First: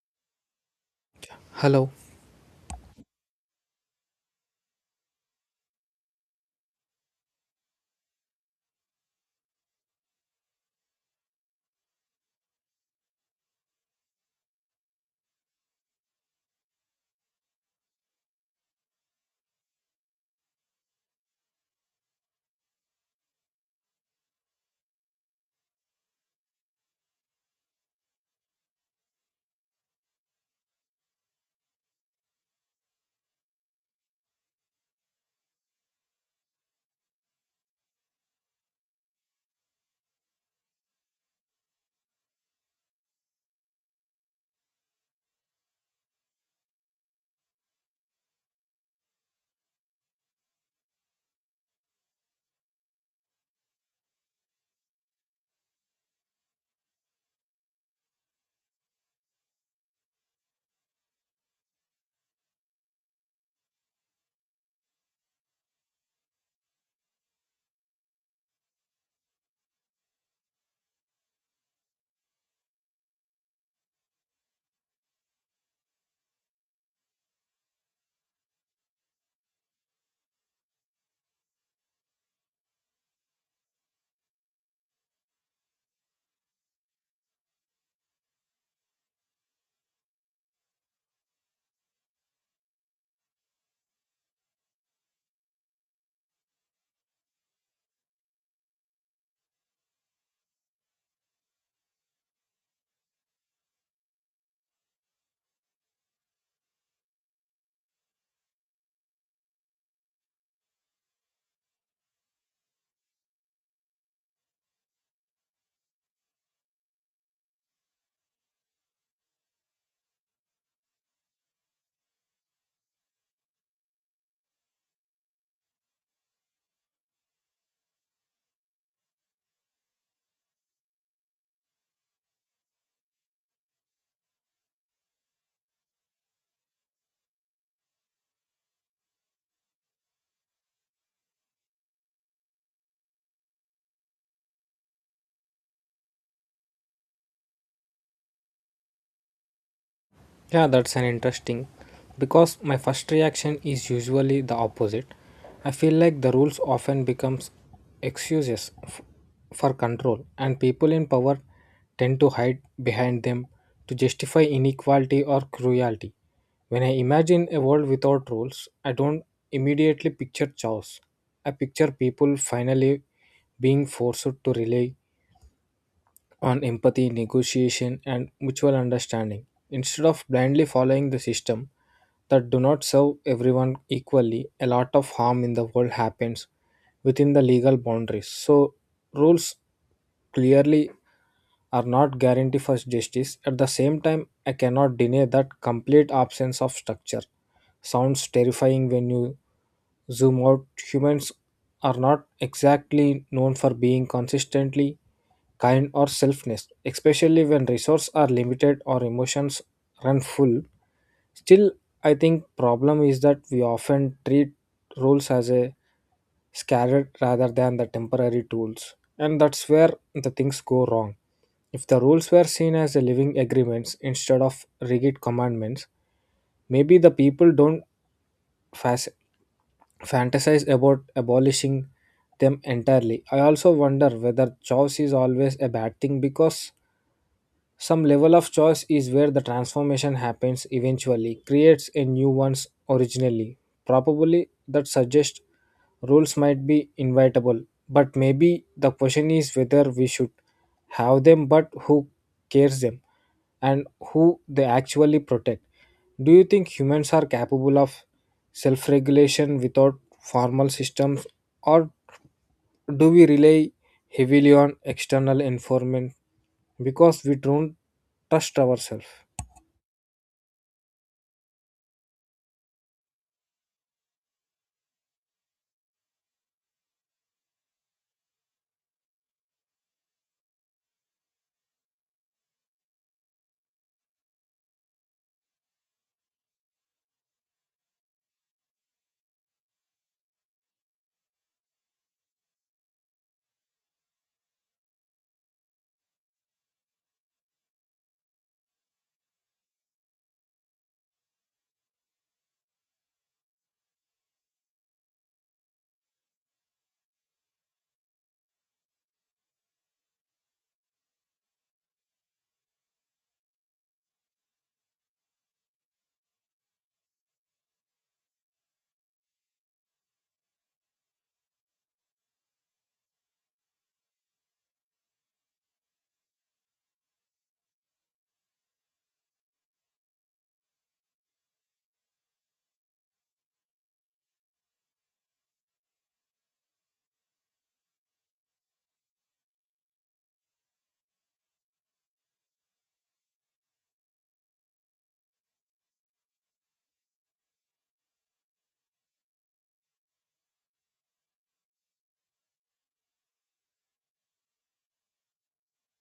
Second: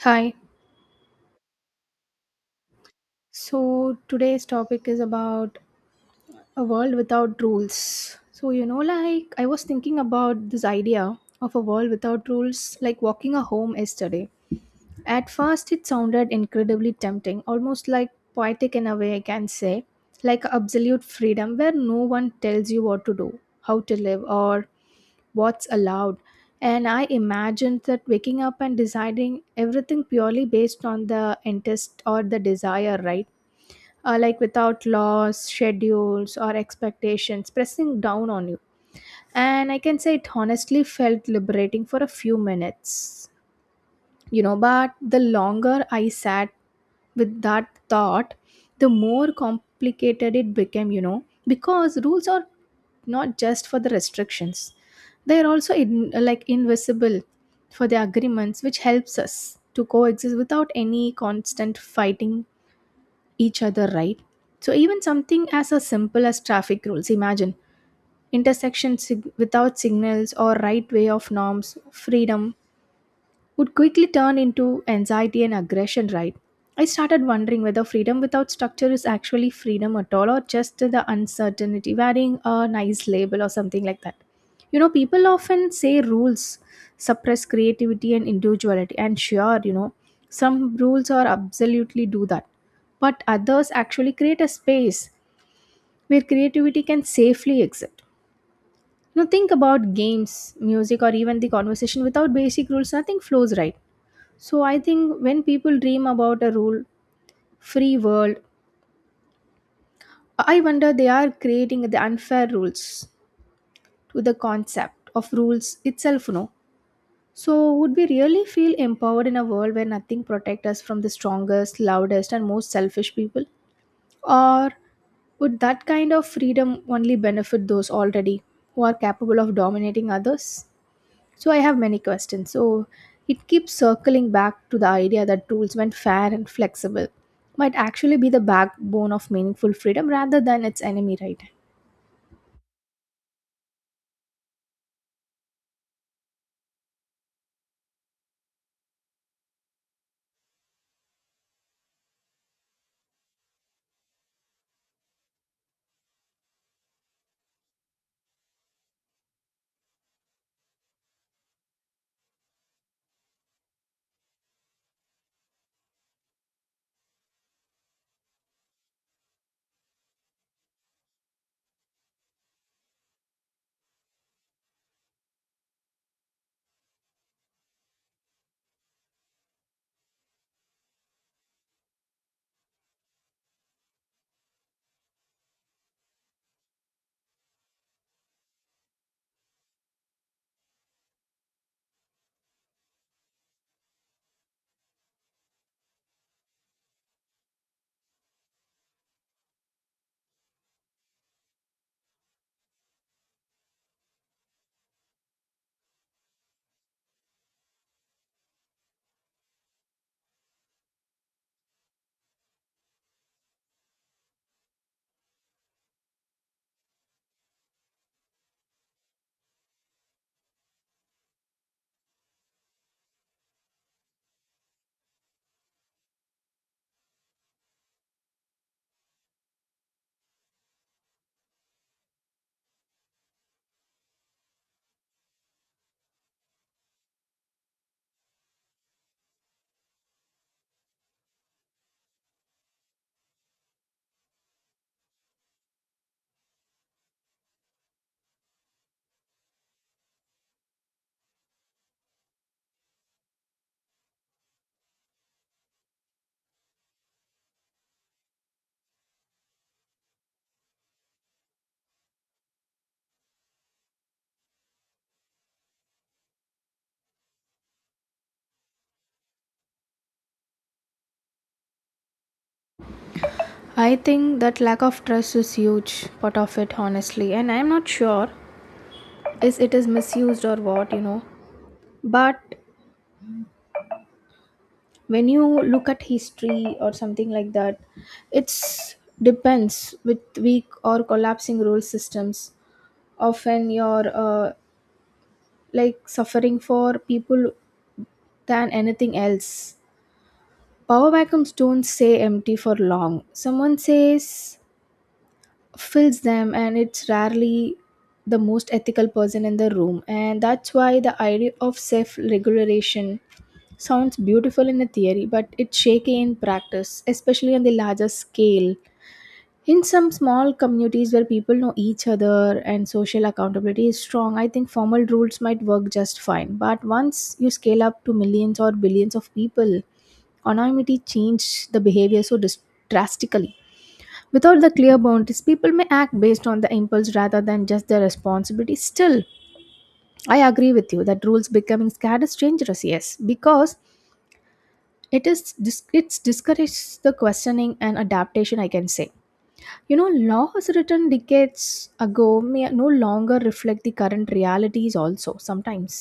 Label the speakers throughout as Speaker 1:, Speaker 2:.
Speaker 1: Hi.
Speaker 2: Hello.
Speaker 1: So today's topic is about a world without rules. So, like I was thinking about this idea of a world without rules, like walking a home yesterday. At first, it sounded incredibly tempting, almost like poetic in a way, I can say, like absolute freedom where no one tells you what to do, how to live, or what's allowed. And I imagined that waking up and deciding everything purely based on the interest or the desire, right? Like without laws, schedules, or expectations pressing down on you. And I can say it honestly felt liberating for a few minutes, But the longer I sat with that thought, the more complicated it became, you know, because rules are not just for the restrictions, they are also in, like invisible for the agreements, which helps us to coexist without any constant fighting each other, right? So, even something as a simple as traffic rules imagine intersections without signals or right way of norms, freedom would quickly turn into anxiety and aggression, right? I started wondering whether freedom without structure is actually freedom at all or just the uncertainty, wearing a nice label or something like that. You know, people often say rules suppress creativity and individuality, and sure, you know, some rules are absolutely do that, but others actually create a space where creativity can safely exist. You know, think about games, music, or even the conversation without basic rules, nothing flows right. So I think when people dream about a rule free world, I wonder they are creating the unfair rules to the concept of rules itself, no? So would we really feel empowered in a world where nothing protects us from the strongest, loudest and most selfish people? Or would that kind of freedom only benefit those already who are capable of dominating others? So I have many questions. So it keeps circling back to the idea that rules, when fair and flexible, might actually be the backbone of meaningful freedom rather than its enemy, right?
Speaker 2: Yeah, that's an interesting because my first reaction is usually the opposite. I feel like the rules often becomes excuses f- for control and people in power tend to hide behind them to justify inequality or cruelty. When I imagine a world without rules, I don't immediately picture chaos. I picture people finally being forced to rely on empathy, negotiation, and mutual understanding. Instead of blindly following the system that do not serve everyone equally, a lot of harm in the world happens within the legal boundaries. So rules clearly are not guarantee for justice. At the same time, I cannot deny that complete absence of structure sounds terrifying when you zoom out. Humans are not exactly known for being consistently kind or selfless, especially when resources are limited or emotions run full. Still, I think problem is that we often treat rules as a scared rather than the temporary tools, and that's where the things go wrong. If the rules were seen as a living agreements instead of rigid commandments, maybe the people don't fas- fantasize about abolishing them entirely. I also wonder whether choice is always a bad thing because some level of choice is where the transformation happens eventually, creates a new one's originally. Probably that suggests rules might be inevitable, but maybe the question is whether we should have them, but who cares them and who they actually protect. Do you think humans are capable of self regulation without formal systems, or do we rely heavily on external environment because we don't trust ourselves?
Speaker 1: I think that lack of trust is huge part of it, honestly, and I'm not sure is it is misused or what, you know. But when you look at history or something like that, it's depends with weak or collapsing rule systems. Often you're like suffering for people than anything else. Power vacuums don't stay empty for long. Someone says fills them, and it's rarely the most ethical person in the room. And that's why the idea of self regulation sounds beautiful in the theory, but it's shaky in practice, especially on the larger scale. In some small communities where people know each other and social accountability is strong, I think formal rules might work just fine. But once you scale up to millions or billions of people, anonymity changed the behavior so drastically. Without the clear boundaries, people may act based on the impulse rather than just their responsibility. Still, I agree with you that rules becoming scared is dangerous, yes, because it is it's discourages the questioning and adaptation. I can say, you know, laws written decades ago may no longer reflect the current realities. Also, sometimes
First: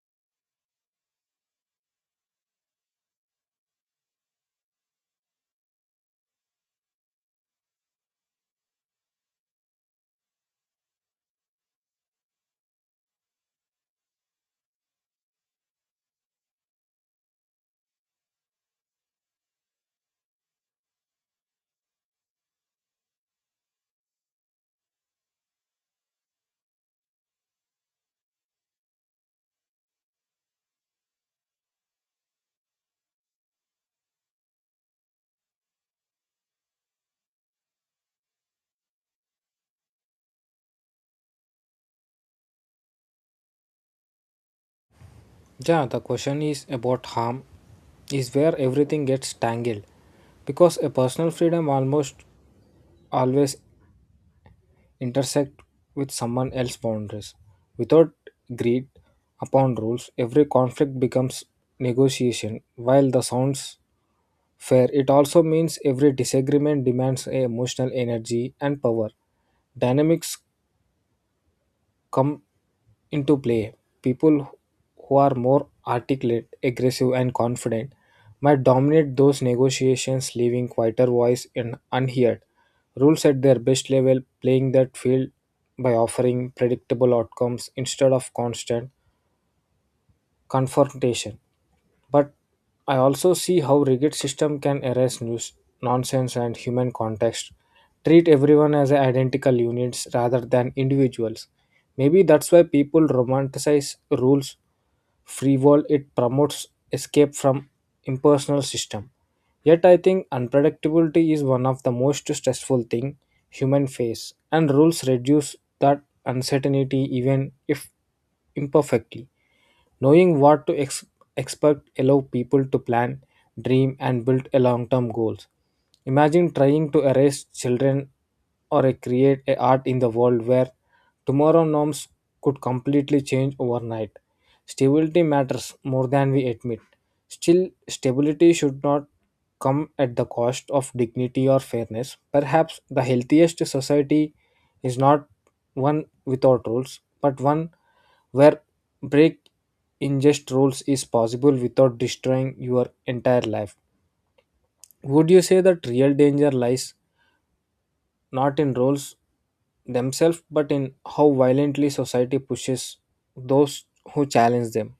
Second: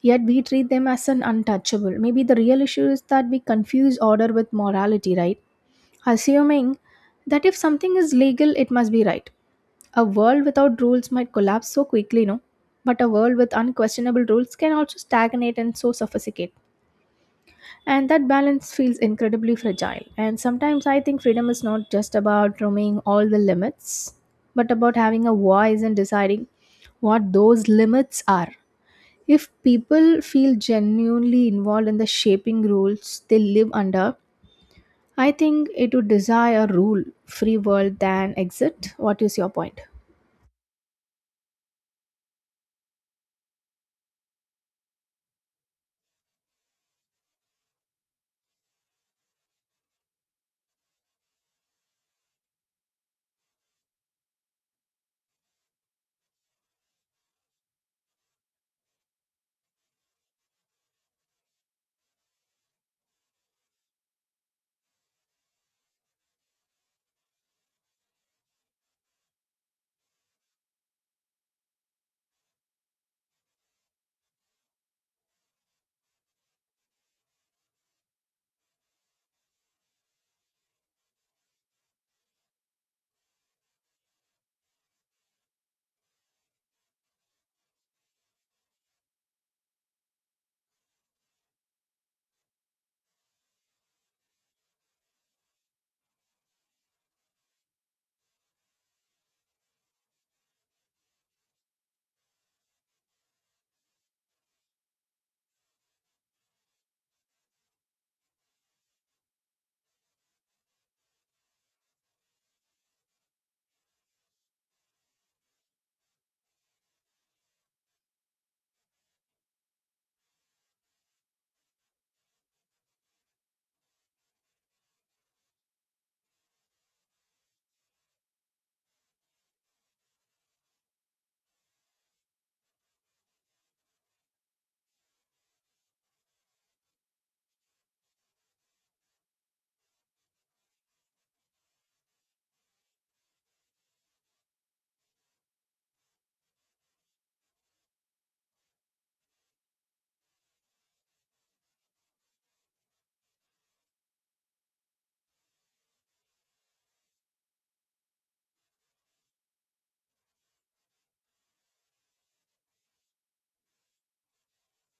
Speaker 1: yet we treat them as an untouchable maybe the real issue is that we confuse order with morality, right? Assuming that if something is legal, it must be right. A world without rules might collapse so quickly, no? But a world with unquestionable rules can also stagnate and so suffocate. And that balance feels incredibly fragile. And sometimes I think freedom is not just about roaming all the limits, but about having a voice and deciding what those limits are. If people feel genuinely involved in the shaping rules they live under, I think it would desire rule, free world than exit. What is your point?
Speaker 2: Yeah, the question is about harm is where everything gets tangled because a personal freedom almost always intersect with someone else's boundaries. Without agreed upon rules, every conflict becomes negotiation. While the sounds fair, it also means every disagreement demands a emotional energy and power. Dynamics come into play. People who are more articulate, aggressive, and confident might dominate those negotiations, leaving quieter voice in unheard. Rules at their best level, playing that field by offering predictable outcomes instead of constant confrontation. But I also see how rigid system can erase news, nonsense and human context. Treat everyone as identical units rather than individuals. Maybe that's why people romanticize rules free world it promotes escape from impersonal system. Yet I think unpredictability is one of the most stressful thing human face and rules reduce that uncertainty even if imperfectly knowing what to experts allow people to plan, dream, and build a long-term goals. Imagine trying to erase children or a create a art in the world where tomorrow norms could completely change overnight. Stability matters more than we admit. Still, stability should not come at the cost of dignity or fairness. Perhaps the healthiest society is not one without rules, but one where break ingest rules is possible without destroying your entire life. Would you say that real danger lies not in rules themselves but in how violently society pushes those who challenge them?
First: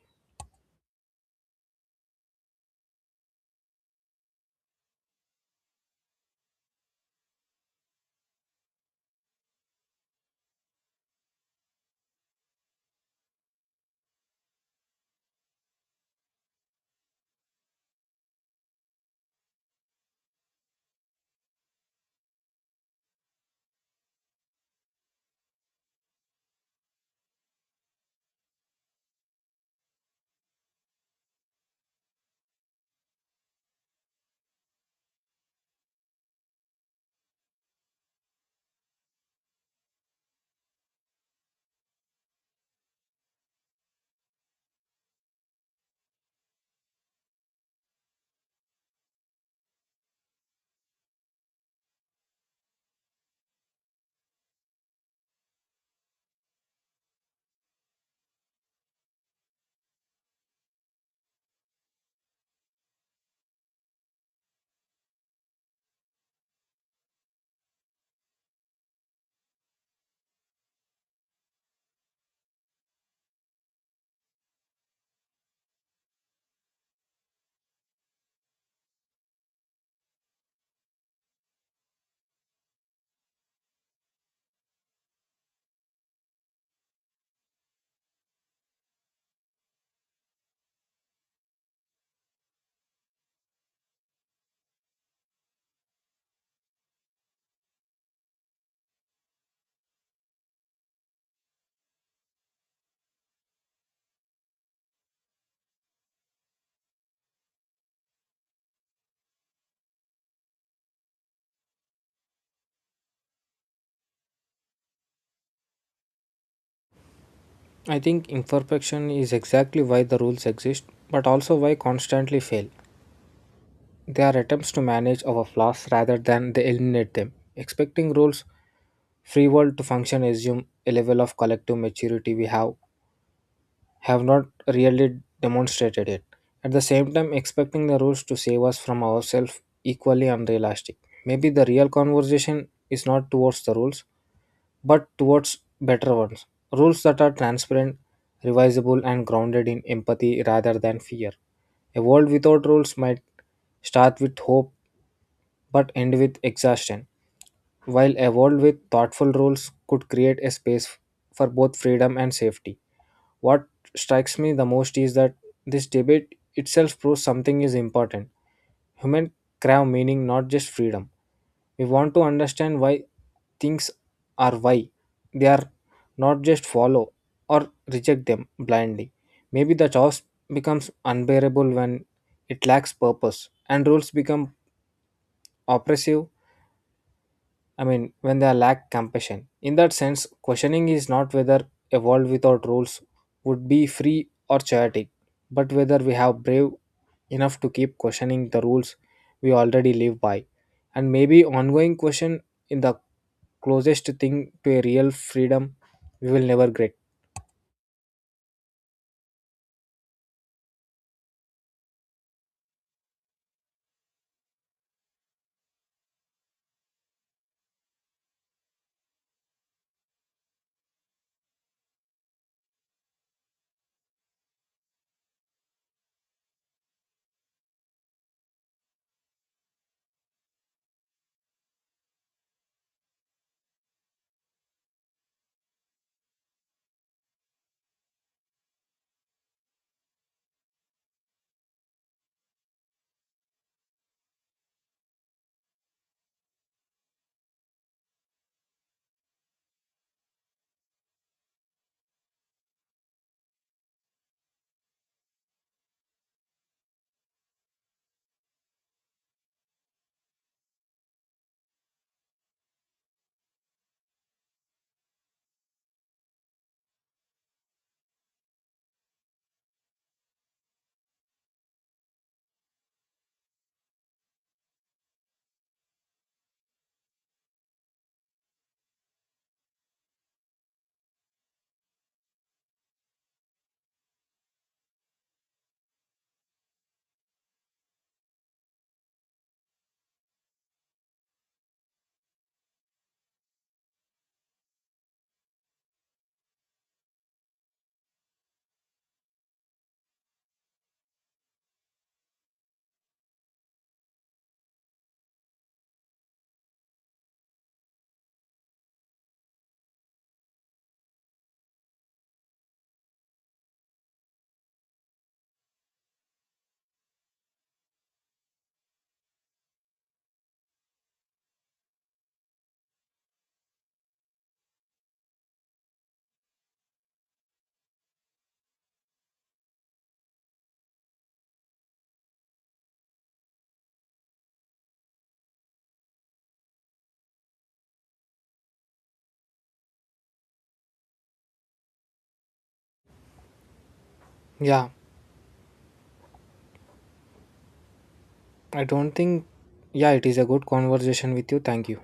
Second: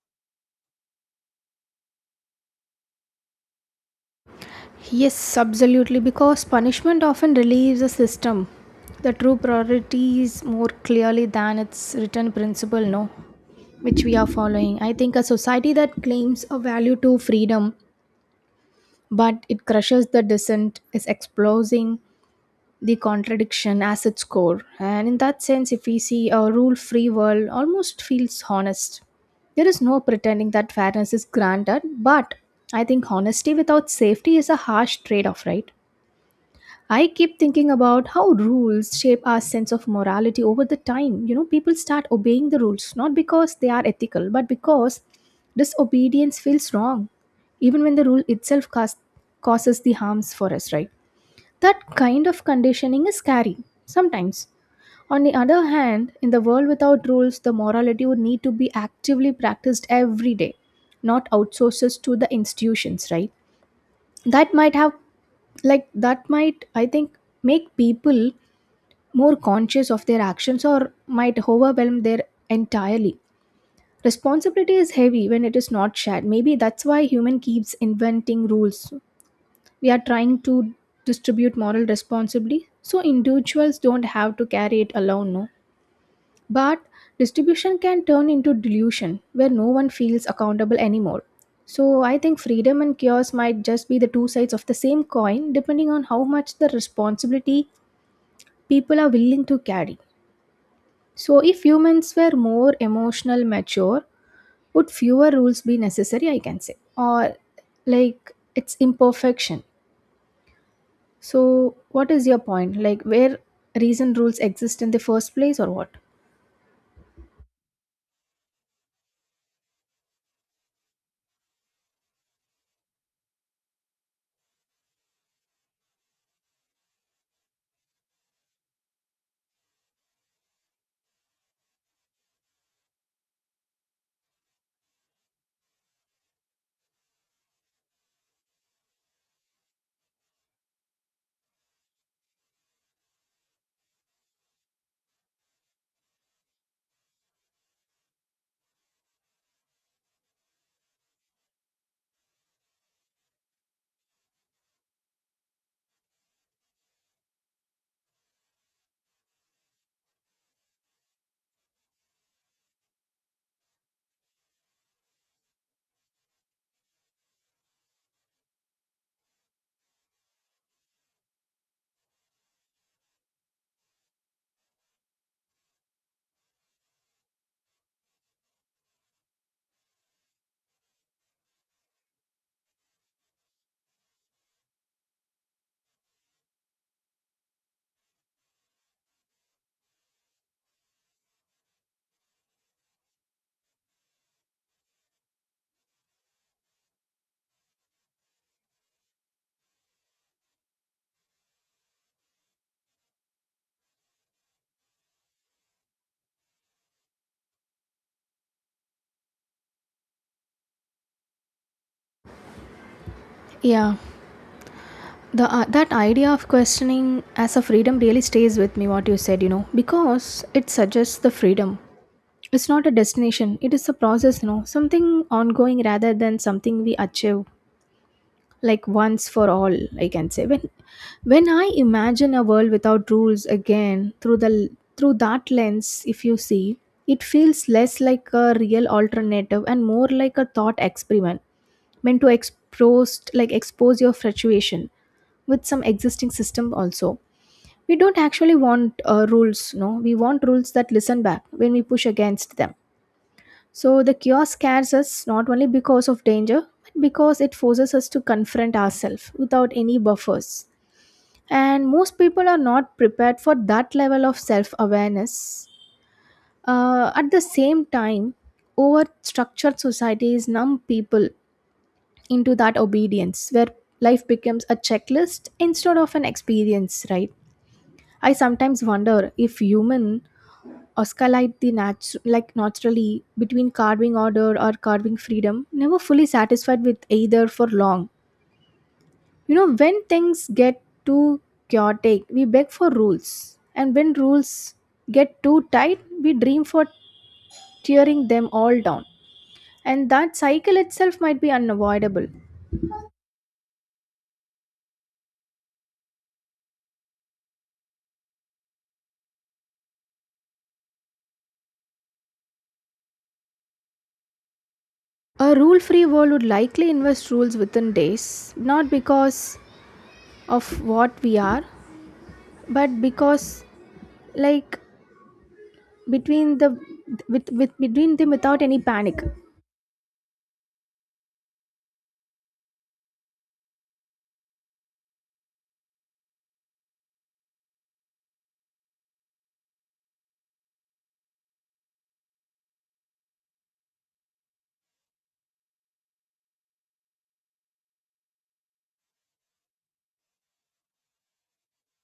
Speaker 1: Yes, absolutely, because punishment often relieves a system. The true priorities more clearly than its written principle, no, which we are following. I think a society that claims a value to freedom but it crushes the dissent is exposing the contradiction as its core. And in that sense, if we see a rule free world, almost feels honest. There is no pretending that fairness is granted, but I think honesty without safety is a harsh trade off, right? I keep thinking about how rules shape our sense of morality over the time. You know, people start obeying the rules not because they are ethical, but because disobedience feels wrong, even when the rule itself causes the harms for us, right? That kind of conditioning is scary, sometimes. On the other hand, in the world without rules, the morality would need to be actively practiced every day, not outsourced to the institutions, right? That might have, that might, I think, make people more conscious of their actions or might overwhelm their entirely. Responsibility is heavy when it is not shared. Maybe that's why human keeps inventing rules we are trying to distribute moral responsibly so individuals don't have to carry it alone, no? But distribution can turn into delusion where no one feels accountable anymore. So I think freedom and chaos might just be the two sides of the same coin depending on how much the responsibility people are willing to carry. So if humans were more emotional mature would fewer rules be necessary, I can say, or like it's imperfection. So, what is your point? Like, where reason rules exist in the first place, or what?
Speaker 2: I think imperfection is exactly why the rules exist, but also why constantly fail. They are attempts to manage our flaws rather than they eliminate them. Expecting rules free world to function assume a level of collective maturity we have not really demonstrated it. At the same time, expecting the rules to save us from ourselves equally unrealistic. Maybe the real conversation is not towards the rules, but towards better ones. Rules that are transparent, revisable, and grounded in empathy rather than fear. A world without rules might start with hope but end with exhaustion, while a world with thoughtful rules could create a space for both freedom and safety. What strikes me the most is that this debate itself proves something is important. Human crave meaning, not just freedom. We want to understand why things are why they are, not just follow or reject them blindly. Maybe the chaos becomes unbearable when it lacks purpose and rules become oppressive, I mean, when they lack compassion. In that sense, questioning is not whether a world without rules would be free or chaotic, but whether we have brave enough to keep questioning the rules we already live by. And maybe ongoing question in the closest thing to a real freedom we will never get.
Speaker 1: Yeah, the that idea of questioning as a freedom really stays with me. What you said, you know, because it suggests the freedom. It's not a destination; it is a process, you know, something ongoing rather than something we achieve like once for all. I can say when I imagine a world without rules again through the through that lens if you see it feels less like a real alternative and more like a thought experiment meant to expose your fluctuation with some existing system also we don't actually want rules, no, we want rules that listen back when we push against them. So the cure scares us not only because of danger, but because it forces us to confront ourselves without any buffers. And most people are not prepared for that level of self awareness. At the same time, over structured societies numb people into that obedience where life becomes a checklist instead of an experience, right? I sometimes wonder if human Oscarlite the like naturally between carving order or carving freedom, never fully satisfied with either for long. You know, when things get too chaotic, we beg for rules. And when rules get too tight, we dream for tearing them all down. And that cycle itself might be unavoidable. A rule free world would likely invest rules within days, not because of what we are, but because, like, between the with between them without any panic
Speaker 2: Yeah, I don't think. Yeah, it is a good conversation with you. Thank you.